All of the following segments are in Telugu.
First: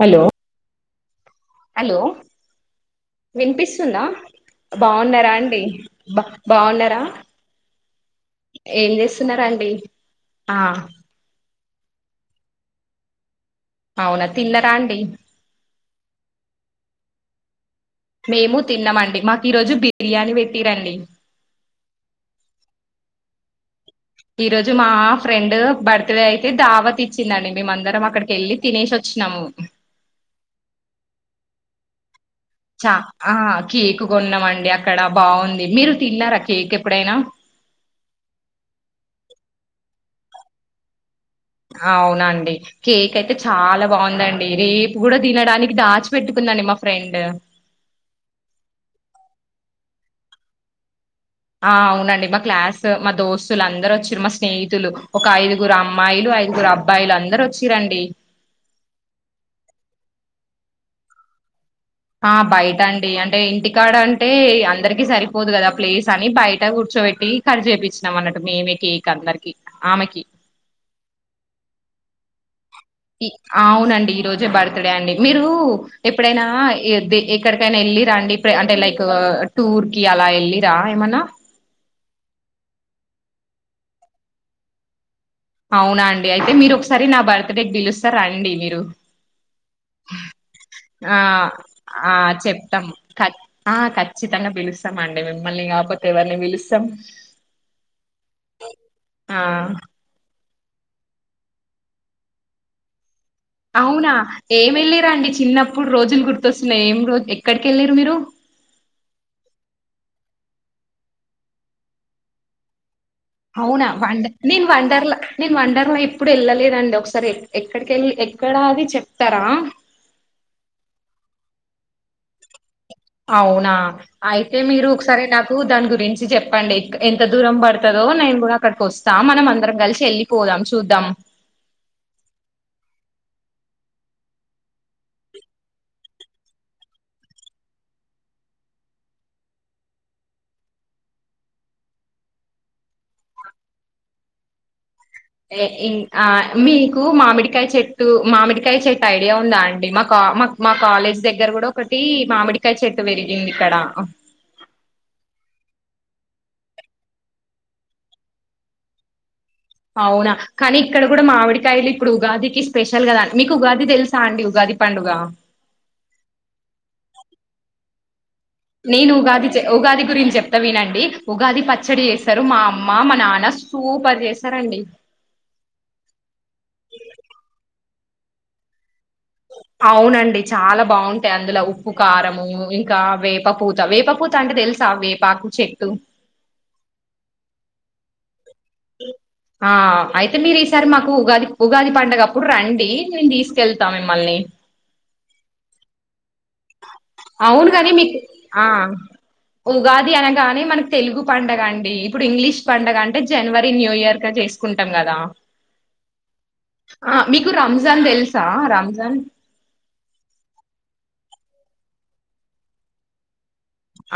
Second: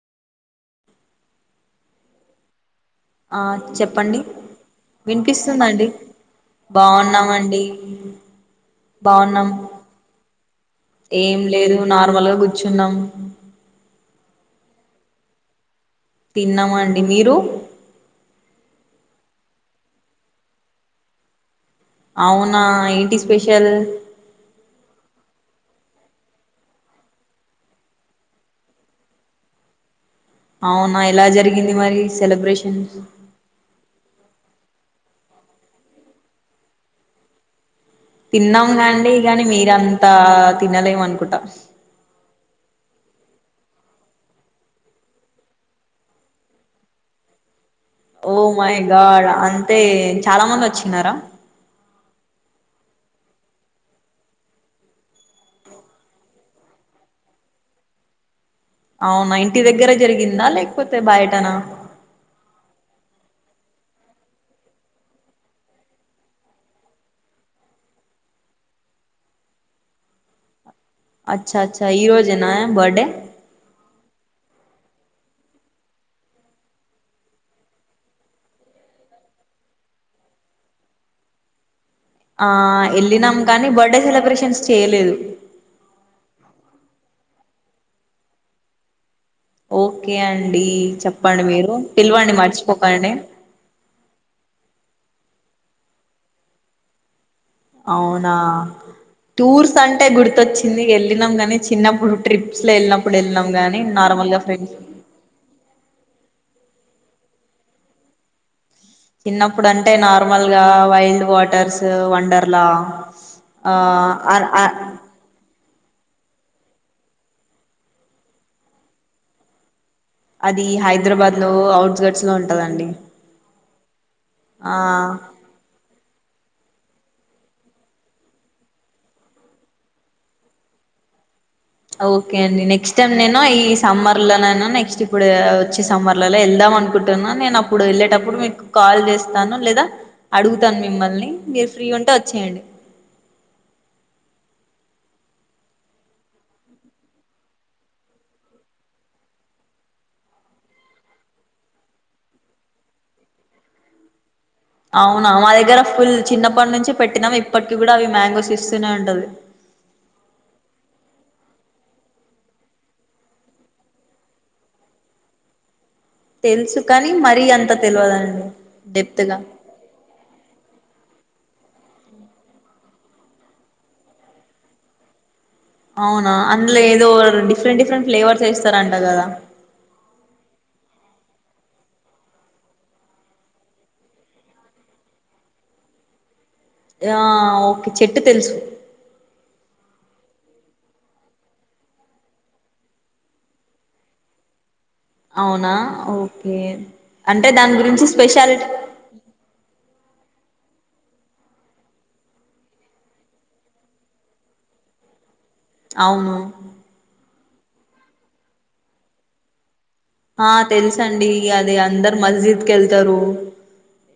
హలో హలో ఆ వినిపిస్తుందా చెప్పండి బాగున్నారా అండి వినిపిస్తుందండి బాగున్నారా బాగున్నామండి ఏం చేస్తున్నారా బాగున్నాం అండి ఆ ఏం లేదు నార్మల్గా కూర్చున్నాం అవునా తిల్ల రాడి తిన్నామా అండి మీరు మేము తిన్నామండి మాకు ఈరోజు బిర్యానీ పెట్టి రండి అవునా ఏంటి స్పెషల్ ఈ రోజు మా ఫ్రెండ్ బర్త్డ అయితే దావతి ఇచ్చిందండి మేమ అందరం అక్కడికి వెళ్ళి తినేసి వచ్చినాము అవునా ఎలా జరిగింది మరి చ సెలిబ్రేషన్స్ ఆ కేక్ కొన్నాం అండి అక్కడ బాగుంది మీరు తిల్లారా కేక్ ఎప్పుడైనా తిన్నాము ండి కాని మీరంతా తినలేమ అనుకుంటు అవునండి కేక్ అయితే చాలా బాగుందండి రేపు కూడా తినడానికి దాచిపెట్టుకుందండి మా ఫ్రెండ్ అయితే చాలా మంది వచ్చినారా ఆ అవునండి మా క్లాస్ ఆ మా దోస్తులు అందరు ఒచ్చిరు మా స్నేహితులు ఒక ఐదుగురు అమ్మాయిలు ఐదుగురు అబ్బాయిలు అందరు ఒచ్చిరు అండి. అవునా ఇంటి దగ్గర జరిగిందా లేకపోతే బాయటనా ఆ బయట అండి అంటే ఇంటికాడ అంటే అందరికి సరిపోదు కదా ప్లేస్ అని బయట కూర్చోబెట్టి ఖర్చు చేయించినాం అన్నట్టు మేమే కేక్ అందరికి ఆమెకి అచ్చ అచ్చా ఈరోజనా అవునండి రజే బర్త్డే అండి మీరు ఎప్పుడైనా ఎక్కడికైనా వెళ్ళరా అండి అంటే లైక్ టూర్ కి అలా వెళ్ళరా ఏమన్నా ఆ ఎల్లినం కానీ బర్త్డే సెలబ్రేషన్స్ చేయలేదు అవునా అండి అయితే మీరు ఒకసారి నా బర్త్ డేకి బడీల్ వస్తారు రండి మీరు ఓకే అండి ఆ చెప్పండి మీరు ఆ పిలవండి చెప్తాం మర్చిపోకండి ఇస్తామ అండి మిమ్మల్ని కాకపోతే ఎవరిని పిలుస్తాం అవునా ఆ టూర్స్ అంటే గుర్తొచ్చి చిందికి వెళ్ళినాం కానీ చిన్నప్పుడు ట్రిప్స్ లో వెళ్ళినాం గాని అవునా నార్మల్ గా ఏమి ఫ్రెండ్స్ వెళ్ళరాండి చిన్నప్పుడు రోజులు గుర్తొస్తున్నాయి ఏం రోజ ఎక్కడికి వెళ్ళరు మీరు చిన్నప్పుడు అంటే నార్మల్ గా వైల్డ్ వాటర్స్ వండర్లా ఆ అవునా వండ అ అ నేను వండర్ల న వండరు ఎప్పుడు వెళ్ళలేదండి ఒకసారి ఎక్కడికిళ్ళ ఎక్కడా అది చెప్తారా అది హైదరాబాద్ లో అఔట్ గట్స్ లో ఉంటదండి అవునా అయితే ఆ మీరు ఒకసారి నాకు దాని గురించి చెప్పండి ఎంత దూరం పడుతుందో నేను కూడా అక్కడికి వస్తా మనం అందరం కలిసి వెళ్ళిపోదాం చూద్దాం ఓకే అండి నెక్స్ట్ టైం నేను ఈ సమ్మర్ల నను నెక్స్ట్ ఇప్పుడు వచ్చే సమ్మర్లలో వెళ్దాం అనుకుంటున్నా నేను అప్పుడు వెళ్ళేటప్పుడు మీకు కాల్ చేస్తాను లేదా అడుగుతాను మిమ్మల్ని మీరు ఫ్రీ ఉంటే వచ్చేయండి ం మీకు మామిడికాయ చెట్టు మామిడికాయ చెట్టు ఐడియా ఉందా అండి మా మా మా కాలేజ్ దగ్గర కూడా ఒకటి మామిడికాయ చెట్టు పెరిగింది ఇక్కడ అవునా మా దగ్గర ఫుల్ చిన్నప్పటి నుంచి పెట్టినాము ఇప్పటికీ కూడా అవి మ్యాంగోస్ ఇస్తూనే ఉంటది అవునా కానీ ఇక్కడ కూడా మామిడికాయలు ఇప్పుడు ఉగాదికి స్పెషల్ కదా అండి మీకు ఉగాది తెలుసా అండి ఉగాది పండుగ తెలుసు కాని మరీ అంత తెలియదండి నేను డెప్త్గా ఉగాది ఉగాది గురించి చెప్ను వినండి ఉగాది పచ్చడి చేస్తారు మా అమ్మ మా నాన్న సూపర్ చేసారంండి అవునా అందులో ఏదో డిఫరెంట్ డిఫరెంట్ ఫ్లేవర్స్స్తారంట కదా అవునండి చాలా బాగుంటాయి అందులో ఉప్పు కారము ఇంకా వేపపూత వేపపూత అంటే తెలుసా వేపాకు చెట్టు ఆ ఓకే చెట్టు తెలుసు ఆ అయితే మీరు ఈసారి మాకు ఉగాది ఉగాది పండగప్పుడు రండి నేను తీసుకెళ్తా మిమ్మల్ని అవునా ఓ అవును కాని మీకు ఆ స్పెషాలిటీ ఉగాది అన గానే మనకు తెలుగు పండగ అండి ఇప్పుడు ఇంగ్లీష్ పండగ అంటే జనవరి న్యూ ఇయర్ గా చేసుకుంటాం కదా అవును ఆ మీకు రంజాన్ తెలుసా రంజాన్ ఆ తెలుసు అండి అద అందరు మస్జిద్కి వెళ్తారు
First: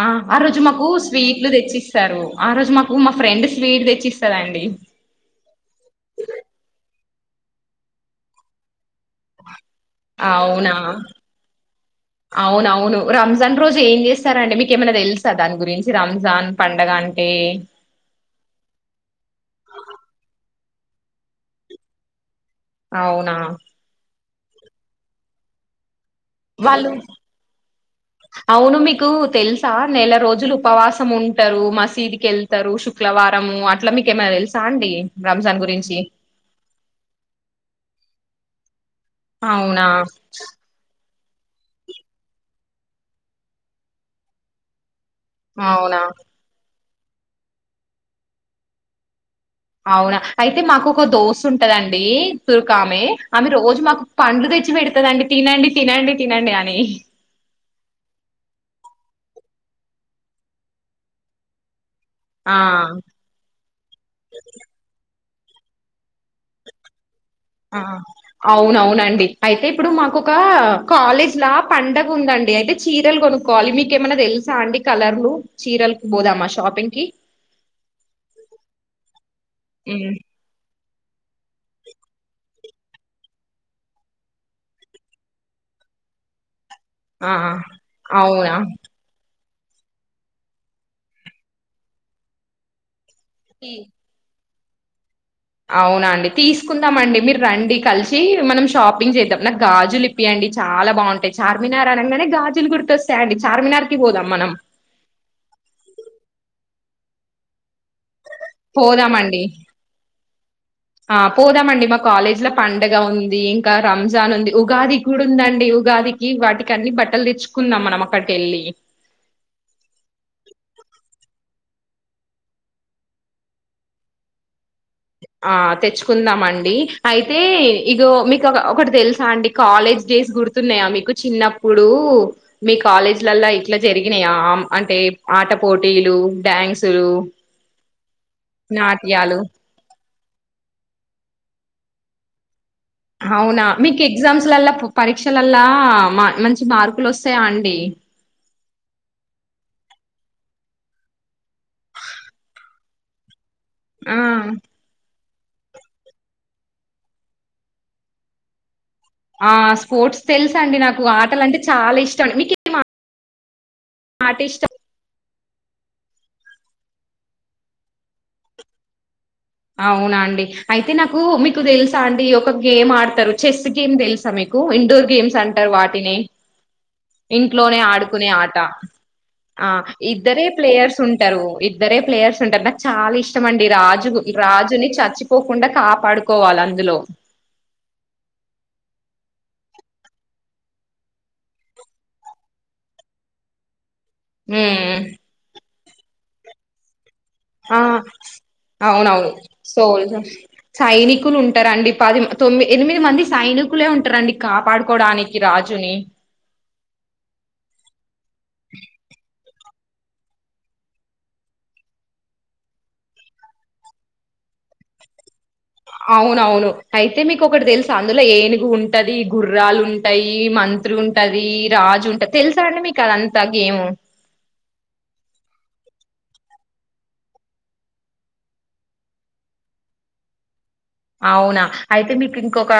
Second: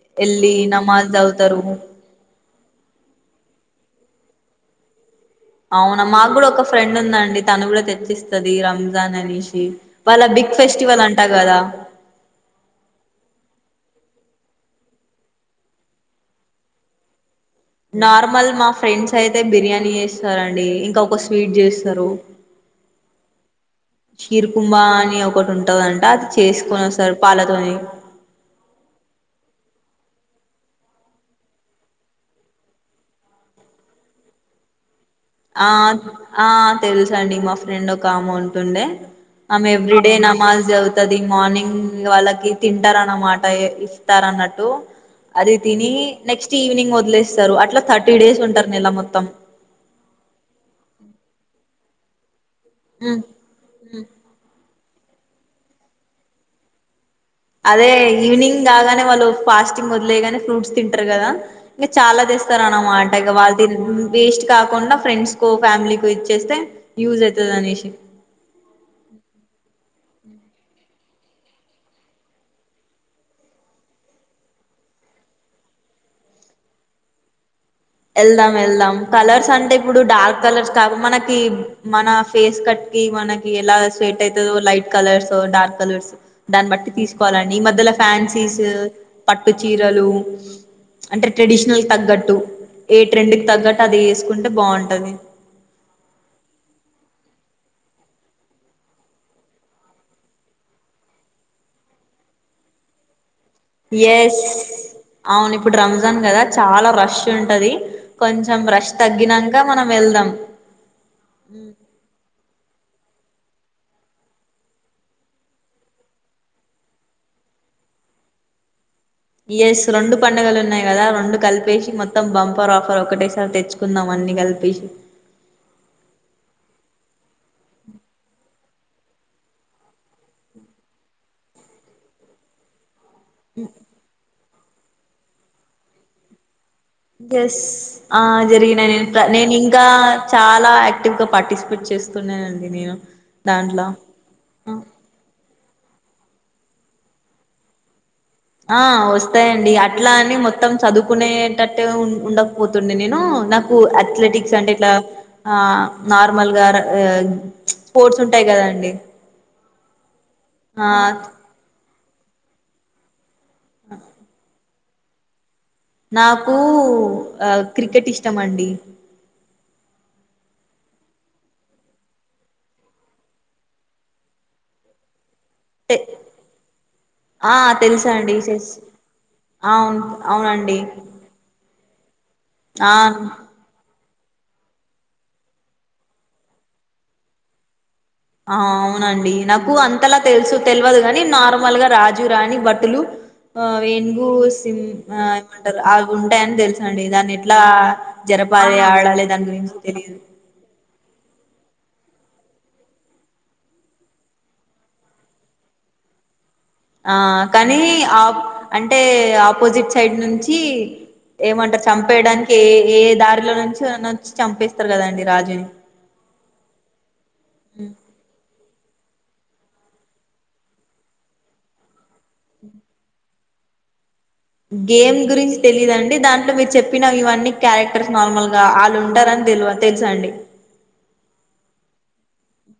ఆ ఆ రోజు మాకు స్వీట్లు తెచ్చిస్తారు ఆ రోజు మాకు మా ఫ్రెండ్ స్వీట్ తెచ్చిస్తది అండి అవునా మాకు కూడా ఒక ఫ్రెండ్ ఉందండి డి తను కూడా తెచ్చిస్తది ర ానేషి వాళ్ళ బిగ్ అవునా ఫెస్టివల్ అంటా కదా అవునవును రంజాన్ రోజు ఏం చేస్తారంటే మీక ఏమన్నా తెలుసా దాని గురించి రంజాన్ పండగ అంటే నార్మల్ మా ఫ్రెండ్స్ అయితే బిర్యానీ చేస్తారండి ఇంకా ఒక స్వీట్ చేస్తారు అవునా షీర్ కుభ అని ఒకటి ఉంటందింటడి వాళ్ళు అవును మీకు తెలుసా నెల రోజులు ఉపవాసం ఉంటారు మసీదుకి వెళ్తారు శుక్రవారంము అట్లా మీకేమైనా తెలుసా అండి రంజాన్ ఆ గురించి ఆ తెలుస అండి మా ఫ్రెండ్ ఒక అమౌంట్ తండే ఆ అవునా ఎవీడే నమాజ దవుత వది మార్నింగ్ వాళ్ళకి తింటారన్నమాట ఇస్తార అన్నట్టు అద తని అవునా నెక్స్ట్ ఈవనింగ్ మో వస్తారు అట్లా థర్టీ డేస్ ఉంటారు న ఇలా మొత్తం అవునా అయితే మాకు ఒక దోస్త్ ఉంటదండి తుర్కమే ఉమ్. ఆమె రోజు మాకు పండ్లు తెచ్చి పెడి దండి తినండి తినండి తినండి అని అదే ఈవినింగ్ కాగానే వాళ్ళు ఫాస్టింగ్ వదిలేయగానే ఫ్రూట్స్ తింటారు కదా ఇంకా చాలా ఆ తెస్తారు అన్నమాట ఇక వాళ్ళ వేస్ట్ కాకుండా ఫ్రెండ్స్ కో ఫ్యామిలీకి ఇచ్చేస్తే యూజ్ అయి ఆ అవునవునండి అయితే ఇప్పుడు మాకు ఒక కాలేజ్ లా పండగ ఉందండి అయితే చీరలు కొనుక్కోవాలి మీక్ ఏమన్నా తెలుసా అండి కలర్లు చీరలుకి పోదామా షాపింగ్ కి వెళ్దాం వెళ్దాం కలర్స్ అంటే ఇప్పుడు ఉమ్, డార్క్ కలర్స్ కాక మనకి మన ఫేస్ కట్ మనకి ఎలా స్వేట్ అయితదో లైట్ కలర్స్ డార్క్ కలర్స్ దాన్ బట్టి ఆ తీసుకోవాలండి ఈ మధ్యలా అవునా ఫ్యాన్సీస్ పట్టు చీరలు అంటే ట్రెడిషనల్ తగ్గట్టు ఏ ట్రెండ్ కి తగ్గట్ అది ఏసుకున్ టే బాగుంటది అవునా అండి తీసుకుందాం అండి మీరు రండి కలిసి మనం షాపింగ్ చేద్దాం నాకు గాజులు ఇప్పీయండి చాలా బాగుంటాయి చార్మినార్ అనంగానే గాజులు గుర్తొస్తాయ్ అండి ఎస్ అవును ఇప్పుడు రంజాన్ కదా చాలా ఫ్రష్ ఉంటది కొంచెం రష్ పోదామండి తగ్గినాక మనం వెళ్దాం ఆ పోదామండి మా కాలేజ్ లో పన్ డగా ఉంది ఇంకా రంజాన్ ఉంది ఉగాది కూడా ఉందండి ఉగాదికి వాటికి అన్ని బట్టలు తెచ్చుకుందాం మనం అక్కడికి వెళ్ళి ఎస్ రెండు పండుగలు ఉన్నాయి కదా రెండు కలిపేసి మొత్తం బంపర్ ఆఫర్ ఒకటేసారి తెచ్చుకుందాం అన్ని కలిపేసి ఆ తెచ్చుకుందామ అండి అయితే ఇగో మీకు ఒకటి తెలుసా అండి కాలేజ్ డేస్ గుర్తున్నాయా మీకు చిన్నప్పుడు మీక్ కాలేజ్లల్లా ఇట్లా జరిగినాయా ఆమ్ అంటే ఆట పోటీలు డ్యాన్స్ ఎస్ ఆ జరిగినా నేను నాట్యాలు నేను ఇంకా చాలా యాక్టివ్ గా పార్టిసిపేట్ చేస్తున్నానును అవునా మీకు ఎగ్జామ్స్ల పరీక్షల లా మంచి మార్కులు వస్తాయా అండి ఆ వస్తాయంండి అట్లా అని మొత్తం చదువుకునేటట్టు గా ఉండకపోతున్ని నేను నాక్ కు ఆ అథ్లెటిక్స్ అంటే ఇట్లా ఆ నార్మల్గా స్పోర్ట్స్ ఉంటాయి కదా అండి ఆ స్పోోర్ట్స్ తెలుసు అండి నాకు ఆటల అంటే చాలా ఇష్ ష్టం మీకీ మా ఆటా ఇష్టం నాకు క్రికెట్ ఇష్టం అండి అవునా అండి అయితే నాకు మీకు తెలుసా అండి ఒక గేమ్ ఆడతారు చెస్ గేమ్ తెలుసా మీకు ఇండోర్ గేమ్స్ అం టార్ వాటిని ఆ ఇంట్లోనే తెలుసా ఆడుకునే అండి ఆట చెస్ ఆ అవును ఇద్దరే అవునండి ప్లేయర్స్ ఉంటారు ఇద్దరే ప్లేయర్స్ ఉంటారు నాకు ఆ చాలా ఇష్టమండి రాజుకు రాజుని చచ్చిపోకుండా కాపాడుకోవాలి అందులో ఆ అవునండి నాకు అంతలా తెలుసు తెలియదు కాగాని నార్మల్ గా రాజు రాణి బట్టలు ఆ వెంగుూ సి ఉమ్ ఆ ఉంటాయని తెలుస అండి దాన్ని ఎట్లా ఆ జరపాలి ఆడాలి అవునవును దాని గురించి సోల్ తెలియదు సైనికులు ఉంటారం అండి పది తొమ్మిది ఎనిమిది మంది సైనికులే ఉంటారండి కాపాడుకోవడానికి రాజుని ఆ కానీ ఆ అంటే ఆపోజిట్ సైడ్ నుంచి ఏమంటారు చంపేయడానికి ఏ ఏ దారిలో నుంచిచ్చి చంపేస్తారు కదండి రాజుని అవునవును అయితే మీకు ఒకటి తెలుసు అందులో ఏనుగు ఉంటంది ఉంటది గుర్రాలు ఉంటాయి మంత్రి ఉంటది రాజు ఉంటాది తెలుసా అండి మీకు అది అంతా గేమ్ గేమ్ గురించి తెలిదుండి దాంట్లో మీరు చెప్పిన ఇవన్నీ క్యారెక్టర్స్ నార్మల్గా వాళ్ళు ఉంటారని తెలి తెలుసా అండి అవునా అయితే మీకు ఇంకొక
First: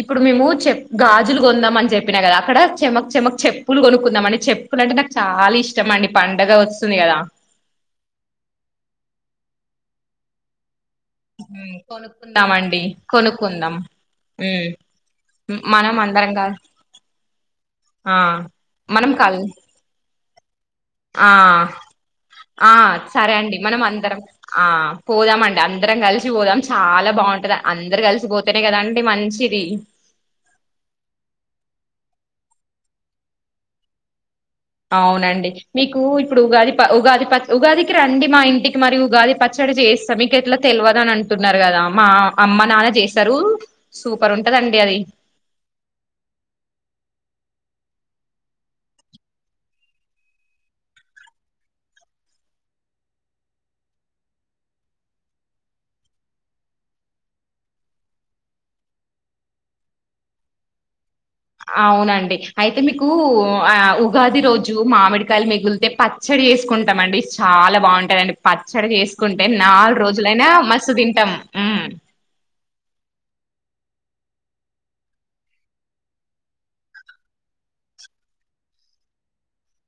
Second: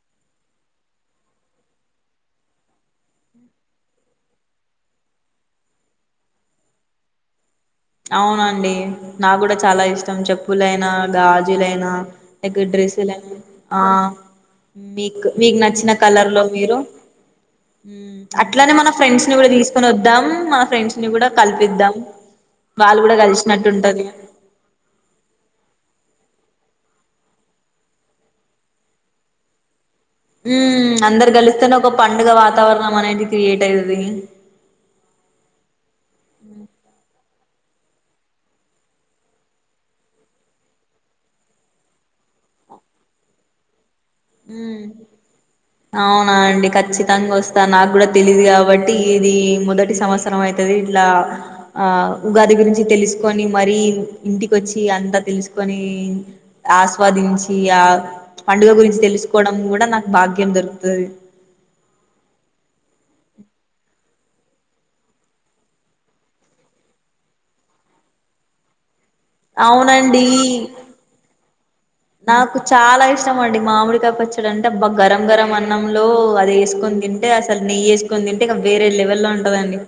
ఇప్పుడు మేము చె గాజులు కొందాం అని చెప్పినా కదా అక్కడ చెమక్ చెమక్ చెప్పులు కొనుక్కుందాం అండి చెప్పులు అంటే నాకు చాలా ఇష్టం అండి పండగ వస్తుంది కదా అవునండి నా కూడా చాలా ఇష్టం చెప్పులైనా ఉమ్, గాజులైనా లే కొనుక్కుందామండి డ్రెస్సులనా కొనుక్కుందాం ఆ ఉమ్ మీకు మీకు నచ్చిన మనం కలర్ అందరం లో గా మీరు ఆ అట్లానే మన మనం ఫ్రెండ్స్ ని కల్ కూడా తీసుకొని వద్దాం మన ఫ్రెండ్స్ ని కూడా ఆ కల్పిద్దాం ఆ వాళ్ళు కూడా సరే అండి కలిసినట్టు మనం ఉంటది అందరం ఆ పోదామండి అందరం కలిసి కసి పోదాం చాలా బాగుంటది అందరు కలిసిపోతేనే కదాండి మంచిది ఉ అందరు గలిస్తేనే ఒక పండుగ వాతావరణం అనేది క్రియేట్ అయతుది అవునండి మీకు ఇప్పుడు ఉగాది ప ఉగాది ప ఉగాదికి రండి మా ఇంటికి మరి ఉగాది పచ్చడి చేస్తా మీకు ఎట్లా తెలియదు అని అంటున్నారు కదా మా అమ్మ నాన్న చేస్తారు సూపర్ ఉంటదండి అది. అవునా అండి ఖచ్చితంగా వస్తా నాకు కూడా తెలిదు కాబట్టి ఇది మొదటి సంవత్సరం అయితుది ఇట్లా ఆ ఉగాది గురించి తెలుసుకొని మర ఇంటికొచ్చి అంతా తెలుసుకని ఆస్వాదించి ఆ పండుగ గురించి తె తీసుకోవడం కూడా నాకు భాగ్యం దొరుకుతుది అవునండి అయితే మీకు ఆ ఉగాది రోజు మామిడికాయలు మిగిలితే పచ్చడి చేసుకుంటాం అండి చాలా బాగుంటాదండి పచ్చడి చేసు కుంటే నాలుగు అవునండి రోజులనా మస్సు తింటాం నాకు చాలా ఇష్టమండి మామిడికాయ పచ్చడు అంటేబ్బా గరం గరం అన్నంలో అది వేసుకొని తింటే అసలు నెయ్యి వేసుకొని తింటే ఇక వేరే లెవెల్ లో ఉంటదండి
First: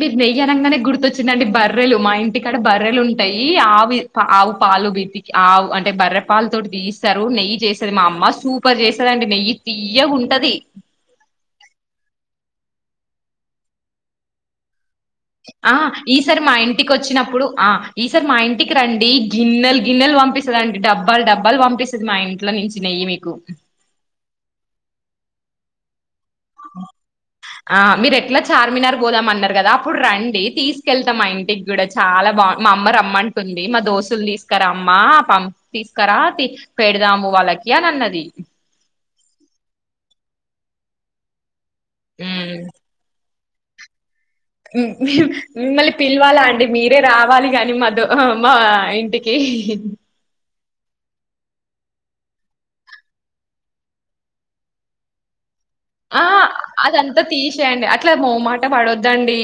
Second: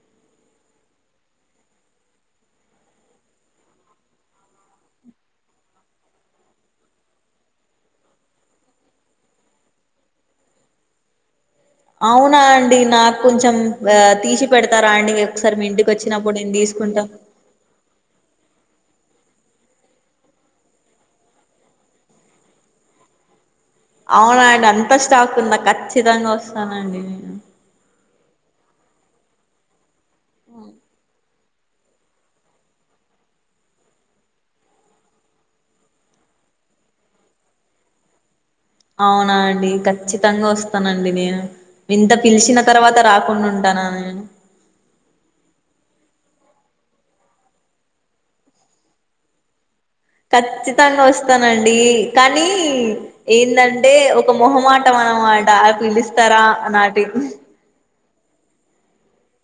మీరు నెయ్యి అనగానే గుర్తొచ్చిందిండి బర్రెలు మా ఇంటికాడ బర్రెలు ఉంటాయి ఆవి పా ఆవు పాలు బీతికి ఆవు అంటే బర్రె పాలు తోటి తీస్తారు నెయ్యి చేస్తుది మా అమ్మ సూపర్ చేస్తదండి నెయ్యి తీయగా ఉంటది అవునా అండి నాకు కొంచెం ఆ తీసి పెడుత ఆ ఈసారి మా ఇంటికి తీసుకుంటా వచ్చినప్పుడు ఆ ఈసారి మా ఇంటికి రండి గిన్నెలు గిన్నెలు పంపిస్తస్తుద అండి డబ్బాలు డబ్బాలు పంపిస్తుది మా ఇంట్లో నుంచి నెయ్యి మీకు అవున అండి అంత స్టాక్ ఉందా ఖచ్చితంగా న అండి లా చార్మినార్ గోదామ అన్నారు కదా అప్పుడు రండి తీసుకెళ్తాం ఆనకి టి కూడా చాలా బాగు మా అమ్మ రమ్మంటుంది మా దోస్తులు తీసుకరా అమ్మ పంపి తీసుకరా పెడదాము వాళ్ళకి అని అన్నది అవునా అండి ఖచ్చితంగా వస్తానండి నేను వింత పిలిచిన మ్ తర్వాత రా ఉండుటన మిమ్మల్ని పిలవాలా అండి మీరే రావాలి కాని మాద మా ఇంటికి ఖచ్చితంగా వస్తానండి కానీ ఏంటంటే ఒక మొహమాటం అనమాట పిలుస్తారా నాటి అ మొ మాట పడొద్దండి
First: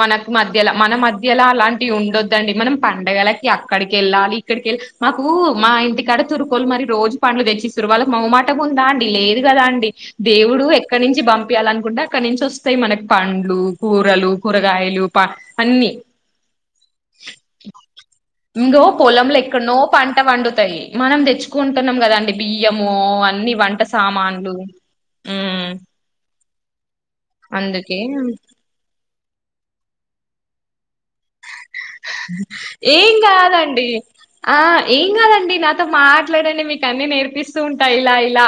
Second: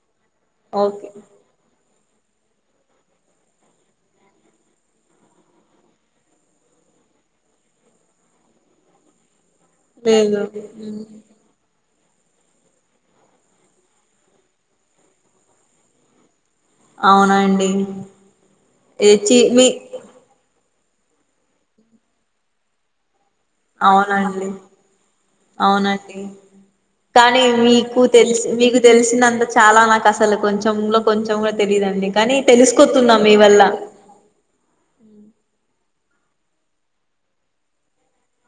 మనకు మధ్యలో మన ఓకే మధ్యలో అలాంటి ఉండొద్దండి మనం పండడుగలకి అక్కడికి వెళ్ళాలి ఇక్కడికిళ్ళాలి మాకు మా ఇంటికాడ తురుకోలు మరి రోజు పండ్లు తెచ్చిస్తారు వాళ్ళకి మమాటం ఉందా అండి లేదు కదా అండి లేదు దేవుడు ఎక్కడి నుంచి పంపించాలి అనుకుంటే అక్కడ నుంచి వస్తాయి మనకి పండ్లు కూరలు కూరగాయలు అన్ని అవునండి ఇంకో పొలంలో తెచ్చి మీ ఎక్కన్నో పంట పండుతాయి మనం తెచ్చుకుంటున్నాం కదా అండి బియ్యము అ అన్ని వంట సామాన్లు ఉమ్ అవునాకతే కానీ అందుకే మీకు తెలిసి మీకు తెలిసినంత చాలా నాకు అసలు కొంచెం ఉ ఏం మీ వల్ల కాదండి ఆ ఏం కాదండి నాతో మాట్లాడండి మీకు అన్నీ నేర్పిస్తూ ఉంటా ఇలా ఇలా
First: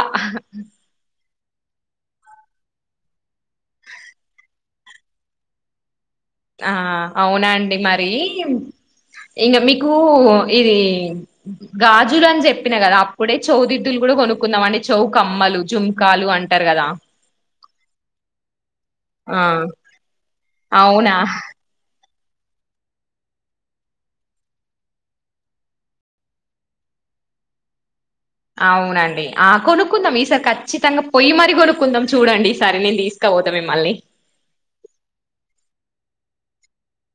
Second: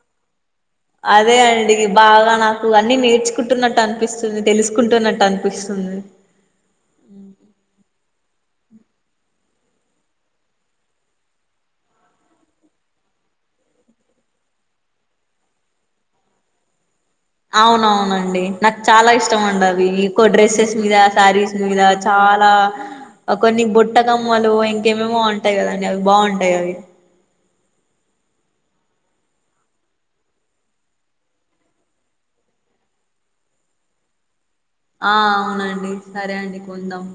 అదే అండి బాగా నాకు అన్ని నేర్చుకుంటున్నట్టు అనిపిస్తుంది తెలుసుకుంటున్నట్టు అనిపిస్తుంది ఆ అవునాండి మరి ఇంక మీకు ఇది గాజులు అని చెప్పినా కదా అప్పుడే చౌదిద్దులు కూడా కొనుక్కుందాం అండి చౌ కమ్మలు జుంకాలు అంటారు కదా అవునవునండి నాకు చాలా ఇష్టం ఆ అండి అవి ఎక్కువ డ్రెస్సెస్ మీద అవునా శారీస్ మీద చాలా కొన్ని బుట్టకమ్మలు ఇంకేమేమో ఉంటాయి కదండి అవి బాగుంటాయి అవి అవునండి ఆ కొనుక్కుందాం ఈసారి ఖచ్చితంగా పొయ్యి మర కొనుక్కుందాం చూడండి ఈ సర నేను తీసుకపోద్దా మిమ్మల్ని ఆ అవునండి సరే అండి కొందాం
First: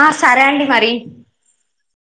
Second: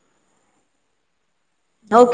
ఆ సరే అండి మరి ఓకే